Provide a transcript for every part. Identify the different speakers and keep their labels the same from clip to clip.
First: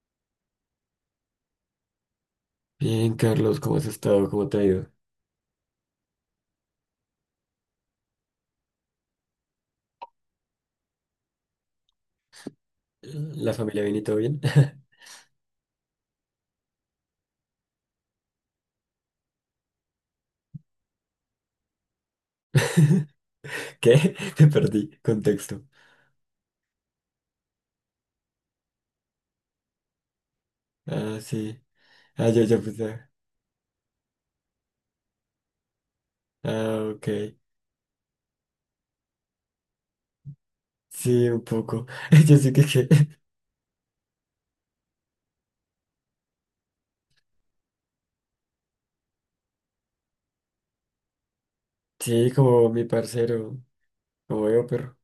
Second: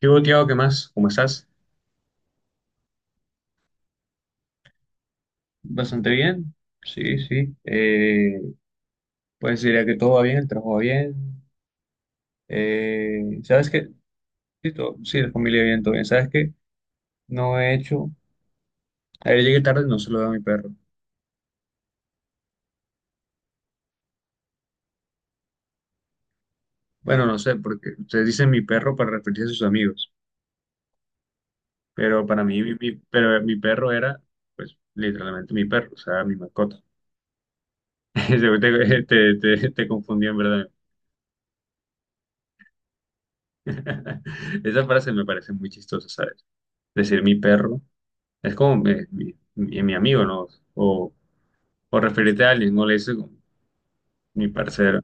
Speaker 1: ¿Qué hubo, Tiago? ¿Qué más? ¿Cómo estás?
Speaker 2: Bien, Carlos, ¿cómo has estado? ¿Cómo te ha ido?
Speaker 1: Bastante bien. Sí, sí. Pues diría que todo va bien, el trabajo va bien.
Speaker 2: ¿La
Speaker 1: ¿Sabes
Speaker 2: familia
Speaker 1: qué?
Speaker 2: bien y todo bien?
Speaker 1: Sí, sí, la familia bien, todo bien. ¿Sabes qué? No he hecho. Ayer llegué tarde y no se lo doy a mi perro.
Speaker 2: ¿Qué? Te perdí. Contexto.
Speaker 1: Bueno, no sé, porque ustedes dicen mi perro para referirse a sus amigos.
Speaker 2: Ah, sí.
Speaker 1: Pero
Speaker 2: Ah, yo
Speaker 1: para
Speaker 2: ya
Speaker 1: mí,
Speaker 2: puse.
Speaker 1: pero mi perro era, pues, literalmente mi perro, o sea, mi
Speaker 2: Ah,
Speaker 1: mascota.
Speaker 2: ok.
Speaker 1: Seguro te confundí, en verdad.
Speaker 2: Sí, un poco. Yo sí que.
Speaker 1: Esa frase me parece muy chistosa, ¿sabes? Decir mi perro. Es como mi amigo, ¿no? O, o
Speaker 2: Sí,
Speaker 1: referirte a
Speaker 2: como
Speaker 1: alguien,
Speaker 2: mi
Speaker 1: no le dices como
Speaker 2: parcero. Como
Speaker 1: mi
Speaker 2: veo, pero.
Speaker 1: parcero,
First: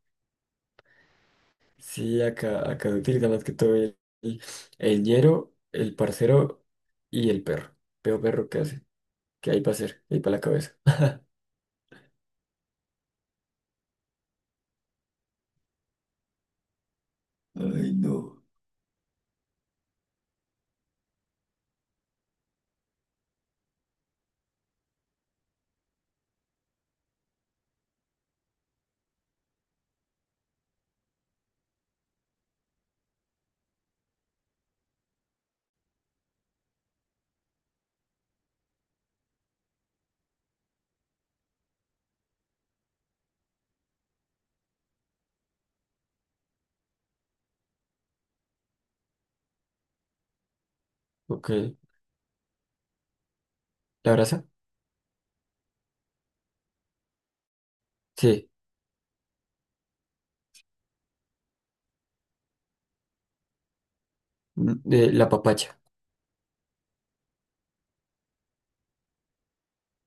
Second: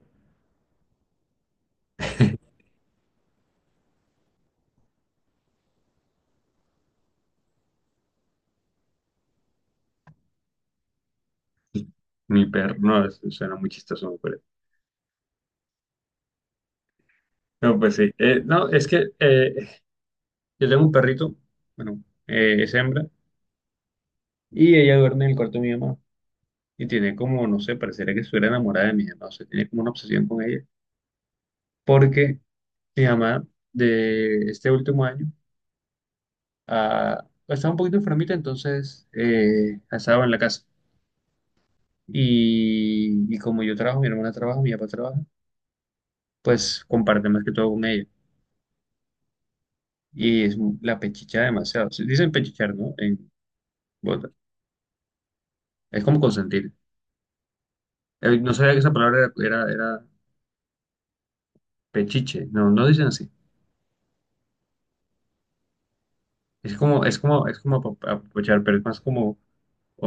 Speaker 2: Sí, acá se utiliza más que todo el, el ñero, el parcero y el perro. Veo perro, ¿qué hace? ¿Qué hay para hacer? ¿Qué hay para la cabeza?
Speaker 1: mi perro, no, eso suena muy chistoso, ¿no? pero. No,
Speaker 2: Ay,
Speaker 1: pues sí.
Speaker 2: no.
Speaker 1: No, es que yo tengo un perrito, bueno, es hembra, y ella duerme en el cuarto de mi mamá. Y tiene como, no sé, pareciera que estuviera enamorada de mi mamá, o sea, tiene como una obsesión con ella. Porque mi mamá, de este último año, estaba un poquito enfermita, entonces estaba en la casa. Y como yo trabajo, mi hermana trabaja, mi papá trabaja, pues comparte más que todo con ella. Y es la pechicha
Speaker 2: Ok.
Speaker 1: demasiado. Se dicen pechichar, ¿no? En
Speaker 2: ¿La
Speaker 1: Bogotá.
Speaker 2: abraza?
Speaker 1: Es como consentir.
Speaker 2: Sí.
Speaker 1: No sabía que esa palabra era pechiche. No, no dicen así.
Speaker 2: Mm, la papacha.
Speaker 1: Es como, apapachar, pero es más como, o,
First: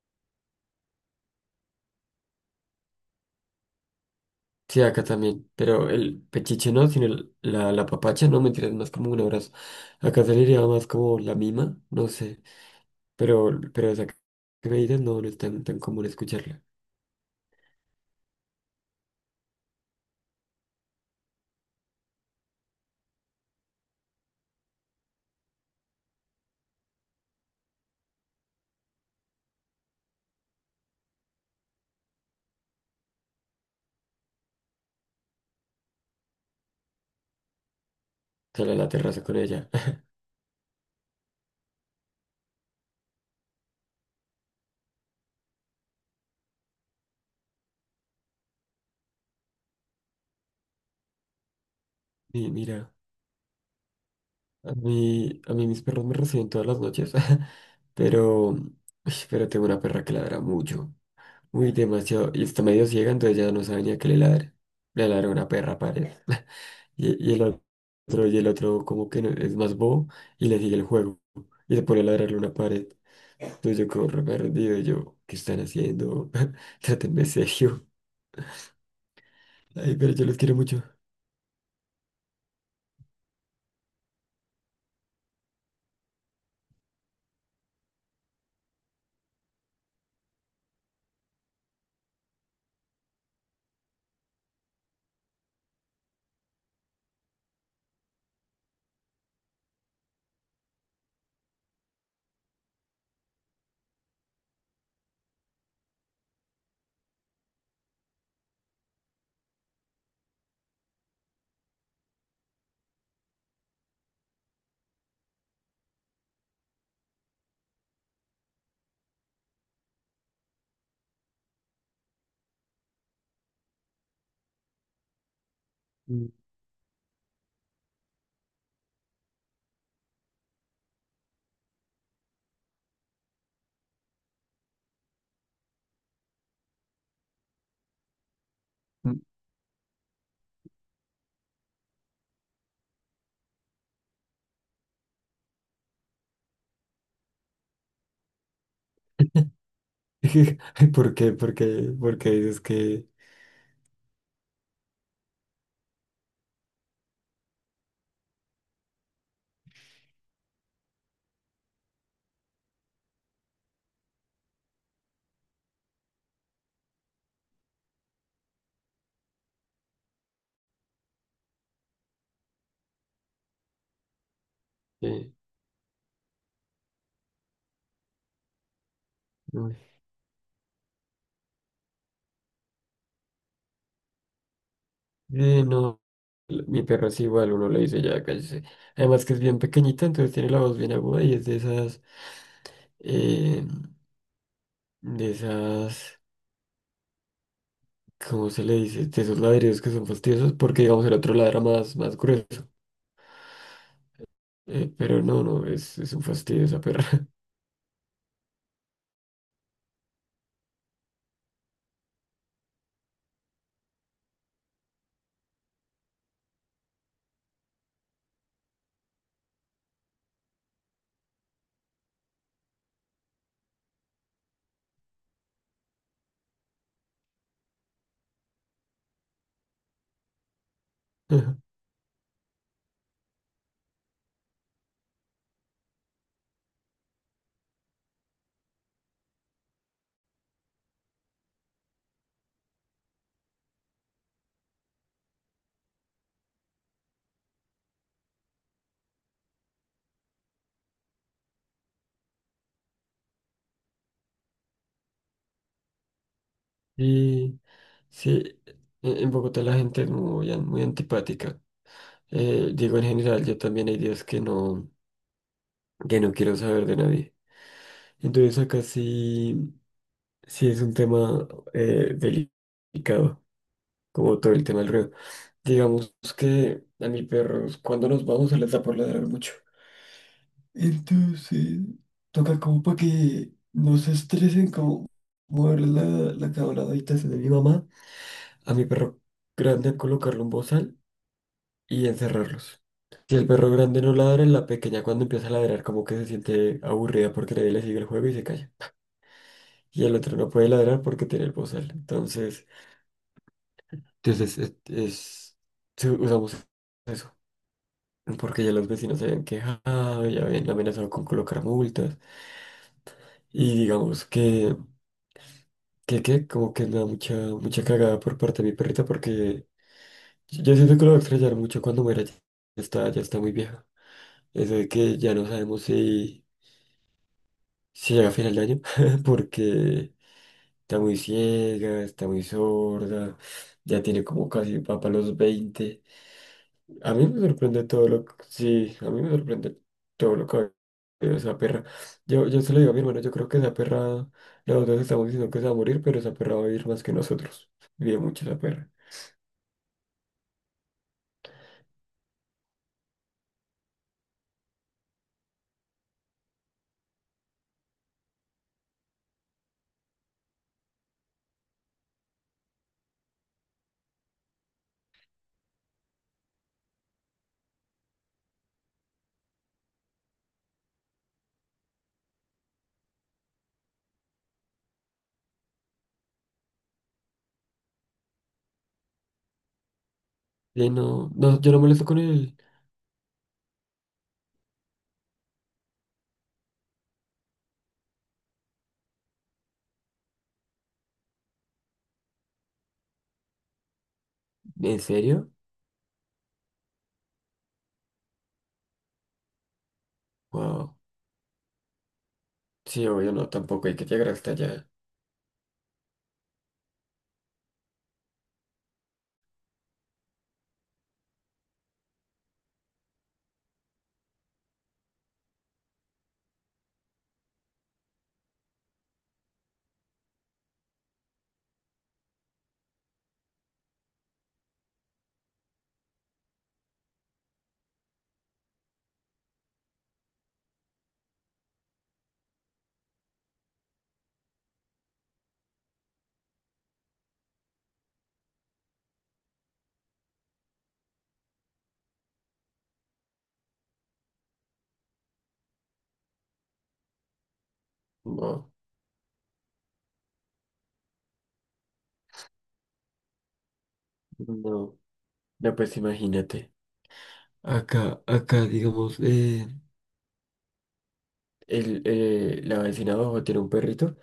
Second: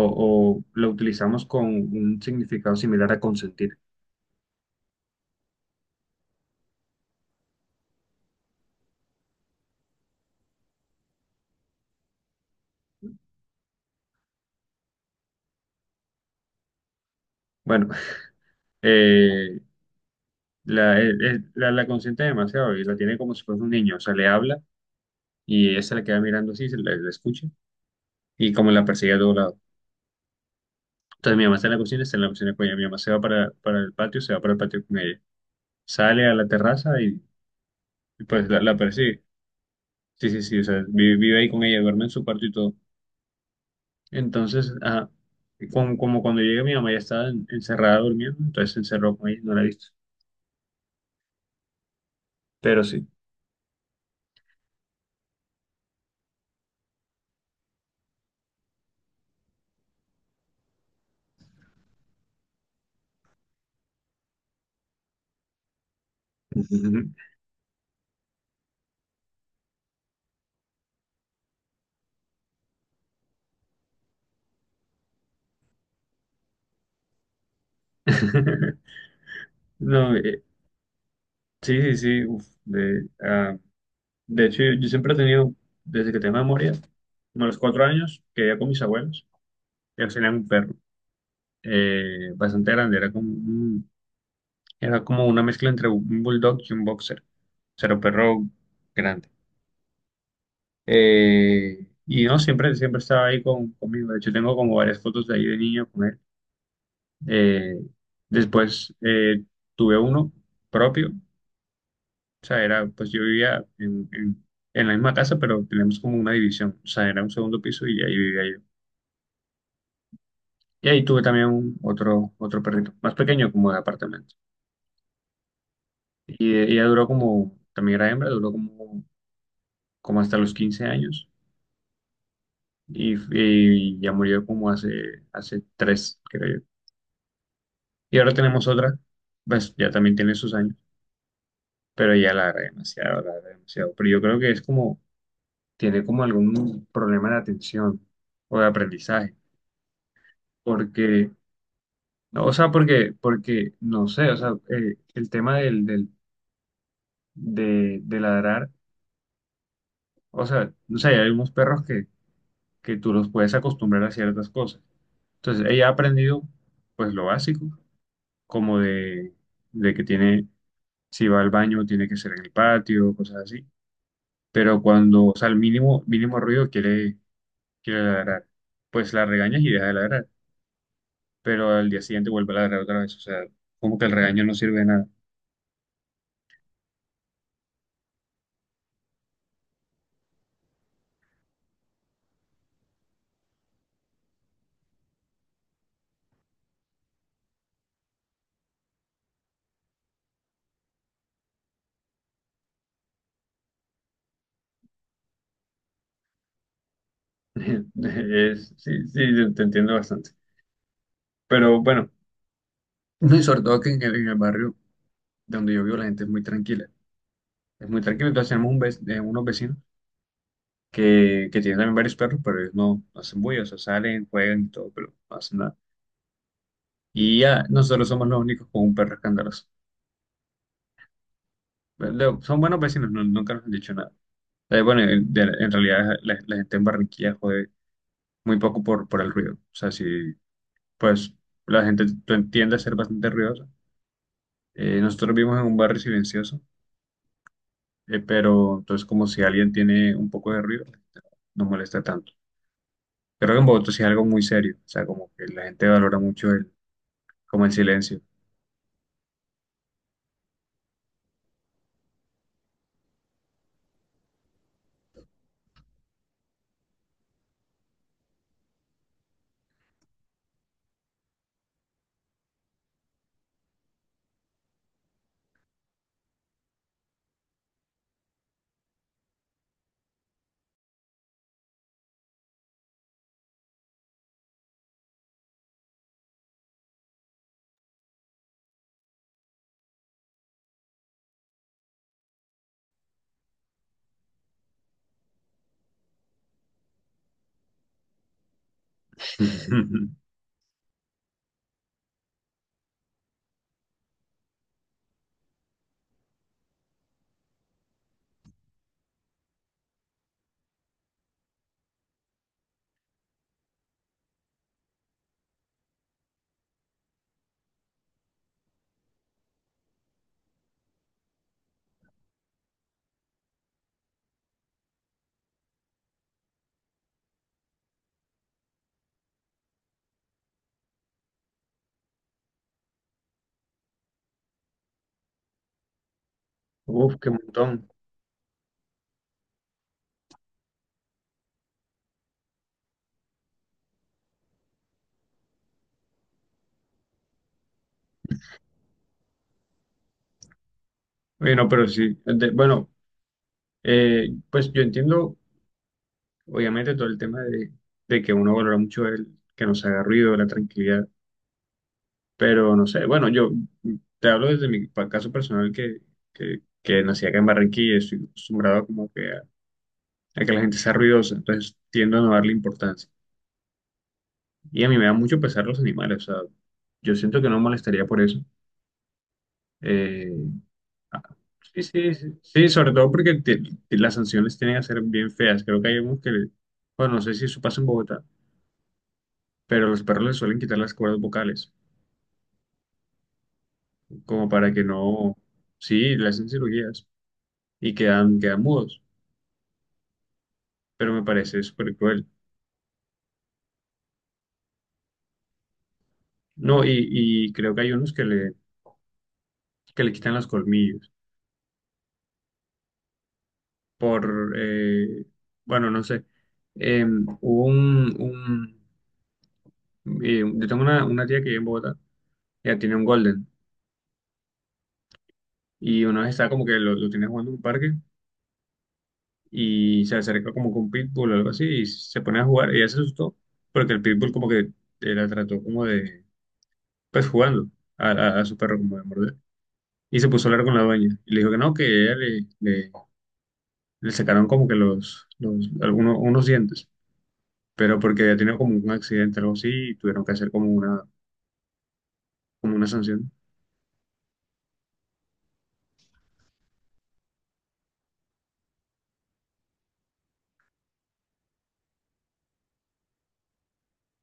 Speaker 1: o lo utilizamos con un significado similar a consentir.
Speaker 2: Sí, acá también, pero el pechiche no, sino la papacha, no, mentira, es más como un abrazo. Acá se le diría más como la mima, no sé, pero esa que me dices no, no es tan común escucharla.
Speaker 1: Bueno, eh, la consiente demasiado y la tiene como si fuese un niño. O sea, le habla y ella se la queda mirando así, se la escucha y como la perseguía a todo lado. Entonces mi mamá está en la cocina, está en la cocina con ella. Mi mamá se va para el patio, se va para el patio con ella. Sale a la terraza y pues la,
Speaker 2: Sale a
Speaker 1: la
Speaker 2: la terraza
Speaker 1: persigue.
Speaker 2: con ella.
Speaker 1: Sí, sí, sí, o sea, vive ahí con ella, duerme en su cuarto y todo. Entonces, como cuando llega mi mamá ya estaba encerrada durmiendo, entonces se encerró con ella, no la he visto.
Speaker 2: Y
Speaker 1: Pero
Speaker 2: mira,
Speaker 1: sí.
Speaker 2: a mí mis perros me reciben todas las noches, pero, uy, pero tengo una perra que ladra mucho, muy demasiado, y está medio ciega, entonces ya no sabe ni a qué le ladra. Le ladra una perra, pared. Y el otro, y el otro como que es más bobo y le sigue el juego. Y se pone a ladrarle una pared. Entonces yo como re perdido, y yo, ¿qué están haciendo? Trátenme serio. Ay, pero
Speaker 1: No,
Speaker 2: yo los quiero mucho.
Speaker 1: sí, sí, sí. Uf, de hecho, yo siempre he tenido, desde que tengo memoria, como a los 4 años, que vivía con mis abuelos, ellos tenían un perro. Bastante grande, era como una mezcla entre un bulldog y un boxer, o sea, era un perro grande. Y no, siempre estaba ahí conmigo. De hecho tengo como varias fotos de ahí de niño con él. Eh, después tuve uno propio, o sea, era, pues yo vivía en la misma casa, pero teníamos como una división, o sea, era un segundo piso y ahí vivía yo. Y ahí tuve también otro perrito, más pequeño como de apartamento.
Speaker 2: Mm,
Speaker 1: Y ella duró como, también era hembra, duró como hasta los 15 años y ya murió como hace tres, creo yo. Y ahora tenemos otra,
Speaker 2: mm.
Speaker 1: pues ya también tiene sus años, pero ya la agrega demasiado, la agrega demasiado. Pero yo creo que es como, tiene como algún problema de atención o de aprendizaje,
Speaker 2: ¿Por
Speaker 1: porque,
Speaker 2: qué? ¿Por qué? ¿Por qué
Speaker 1: no, o
Speaker 2: dices
Speaker 1: sea, porque, no sé, o sea, el tema de ladrar, o sea, no sé, hay algunos perros que tú los puedes acostumbrar a ciertas cosas. Entonces, ella ha aprendido pues lo básico, como de que tiene, si va al baño, tiene que ser en el patio, cosas así. Pero cuando,
Speaker 2: que
Speaker 1: o sea, el mínimo, mínimo ruido quiere, ladrar, pues la regañas y
Speaker 2: no?
Speaker 1: deja de ladrar. Pero al día siguiente vuelve a ladrar otra vez. O sea, como que el regaño no sirve de nada.
Speaker 2: Eh, no, Mi perro es igual, uno le dice ya, cállese. Además que es bien pequeñita, entonces tiene la voz bien aguda y es eh, de esas... ¿cómo se le dice? De esos ladridos que son fastidiosos, porque digamos el otro ladra más, más grueso. Pero no, no, es un fastidio esa perra.
Speaker 1: Sí, sí, te entiendo bastante. Pero bueno, no, y sobre todo que en el barrio donde yo vivo la gente es muy tranquila. Es muy tranquila. Entonces tenemos unos vecinos que tiene también varios perros, pero ellos no hacen bulla, o sea, salen, juegan y todo, pero no hacen nada. Y ya, nosotros somos los únicos con un perro escandaloso. Pero son buenos vecinos, nunca nos han dicho nada. Bueno, en realidad la gente en Barranquilla jode muy poco por el ruido. O sea, si, pues, la gente tiende a ser bastante ruidosa. Nosotros vivimos en un barrio silencioso, pero entonces como si alguien tiene un poco de ruido, no molesta tanto. Creo que en Bogotá sí es algo muy serio, o sea, como que la gente valora mucho
Speaker 2: Y
Speaker 1: como el silencio.
Speaker 2: sí, en Bogotá la gente es muy, muy antipática. Digo, en general, yo también hay días que no quiero saber de nadie. Entonces acá sí, sí es un tema delicado, como todo el tema del ruido. Digamos que a mis perros, cuando nos vamos, se les da por ladrar mucho. Entonces, toca como para que no se estresen, como mover la cama a la habitación de mi mamá, a mi perro grande colocarle un bozal y encerrarlos. Si el perro grande no ladra, la pequeña cuando empieza a ladrar como que se siente aburrida porque nadie le sigue el juego y se calla. Y el otro no puede ladrar porque tiene el bozal. Entonces, entonces sí, usamos eso. Porque ya los vecinos se habían quejado, ya habían amenazado con colocar multas. Y digamos que como que me da mucha cagada por parte de mi perrita porque yo siento que lo voy a extrañar mucho cuando muera. Ya está muy vieja. Eso de que ya no sabemos si, si llega a final de año porque está muy ciega, está muy sorda, ya tiene como casi va para los 20. A
Speaker 1: Uf,
Speaker 2: mí
Speaker 1: qué
Speaker 2: me sorprende
Speaker 1: montón.
Speaker 2: todo lo que... Sí, a mí me sorprende todo lo que... ha vivido esa perra, yo se lo digo a mi hermano, yo creo que esa perra, nosotros estamos diciendo que se va a morir, pero esa perra va a vivir más que nosotros. Vive mucho esa perra.
Speaker 1: Bueno, pero sí, bueno, pues yo entiendo, obviamente, todo el tema de que uno valora mucho el que nos haga ruido, la tranquilidad, pero no sé, bueno, yo te hablo desde mi caso personal que, que nací acá en Barranquilla y estoy acostumbrado como que a que la gente sea ruidosa, entonces tiendo a no darle importancia. Y a mí me da mucho pesar los animales, o sea, yo siento que no me molestaría por eso. eh,
Speaker 2: Le
Speaker 1: Ah,
Speaker 2: no, no, yo no
Speaker 1: Sí,
Speaker 2: molesto
Speaker 1: sí,
Speaker 2: con
Speaker 1: sí,
Speaker 2: él.
Speaker 1: sí, sobre todo porque las sanciones tienen a ser bien feas. Creo que hay unos que, bueno, no sé si eso pasa en Bogotá, pero los perros les suelen quitar las cuerdas vocales, como para que
Speaker 2: ¿En
Speaker 1: no,
Speaker 2: serio?
Speaker 1: sí, le hacen cirugías y quedan mudos,
Speaker 2: Wow.
Speaker 1: pero me parece súper cruel.
Speaker 2: Sí, obvio, no, tampoco hay que llegar hasta allá.
Speaker 1: No, y creo que hay unos que que le quitan los colmillos por, bueno, no sé. Eh, hubo un yo tengo una tía que vive en Bogotá, ella tiene un golden. Y una vez estaba como que lo tenía jugando en un parque y se acerca como con un Pitbull o algo así y se pone a jugar. Ella se asustó porque el Pitbull como que la trató como de, pues jugando a su perro como de morder. Y se puso a hablar con la dueña y le dijo que no, que ella le sacaron como que los algunos unos dientes, pero porque había tenido
Speaker 2: Wow.
Speaker 1: como un accidente o algo así y tuvieron que hacer como una sanción.
Speaker 2: No, no, pues imagínate. Acá, digamos, la vecina abajo tiene un perrito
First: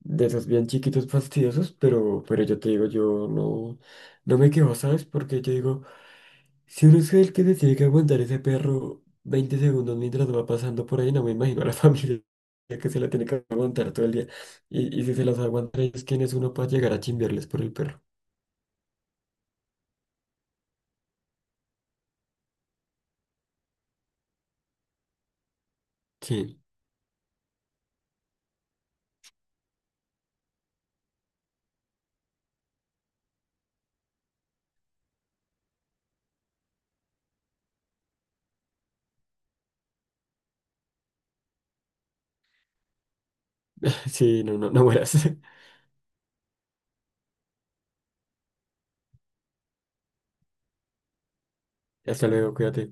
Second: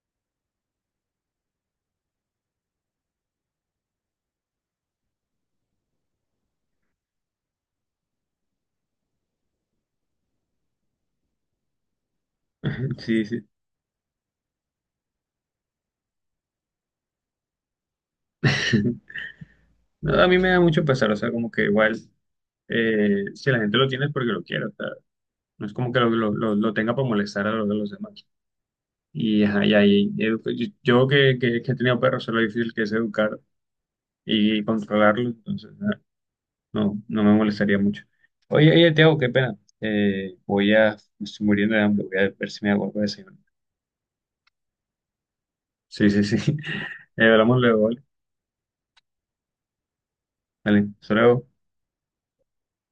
Speaker 2: de esos bien chiquitos fastidiosos, pero yo te digo, yo no, no me quejo, ¿sabes? Porque yo digo, si uno es el que se tiene que aguantar ese perro 20 segundos mientras va pasando por ahí, no me imagino a la familia que se la
Speaker 1: Sí,
Speaker 2: tiene que
Speaker 1: sí.
Speaker 2: aguantar todo el día. Y si se las aguanta ellos, ¿quién es uno para llegar a chimbiarles por el perro?
Speaker 1: No, a mí me da mucho pesar, o sea, como que igual, si la gente lo tiene es porque lo quiere, o sea, no es como que lo, lo- lo-
Speaker 2: Sí,
Speaker 1: lo tenga para molestar a los demás. Y, ajá, y ahí, yo que he tenido perros, sé lo difícil que es educar y controlarlo, entonces no me molestaría mucho. Oye, oye, Tiago, qué pena. Me estoy muriendo de hambre, voy a ver si me hago algo de desayuno.
Speaker 2: sí, no, no, no mueras.
Speaker 1: Sí, sí, sí. Hablamos luego, ¿vale? Vale, hasta luego.
Speaker 2: Hasta luego, cuídate.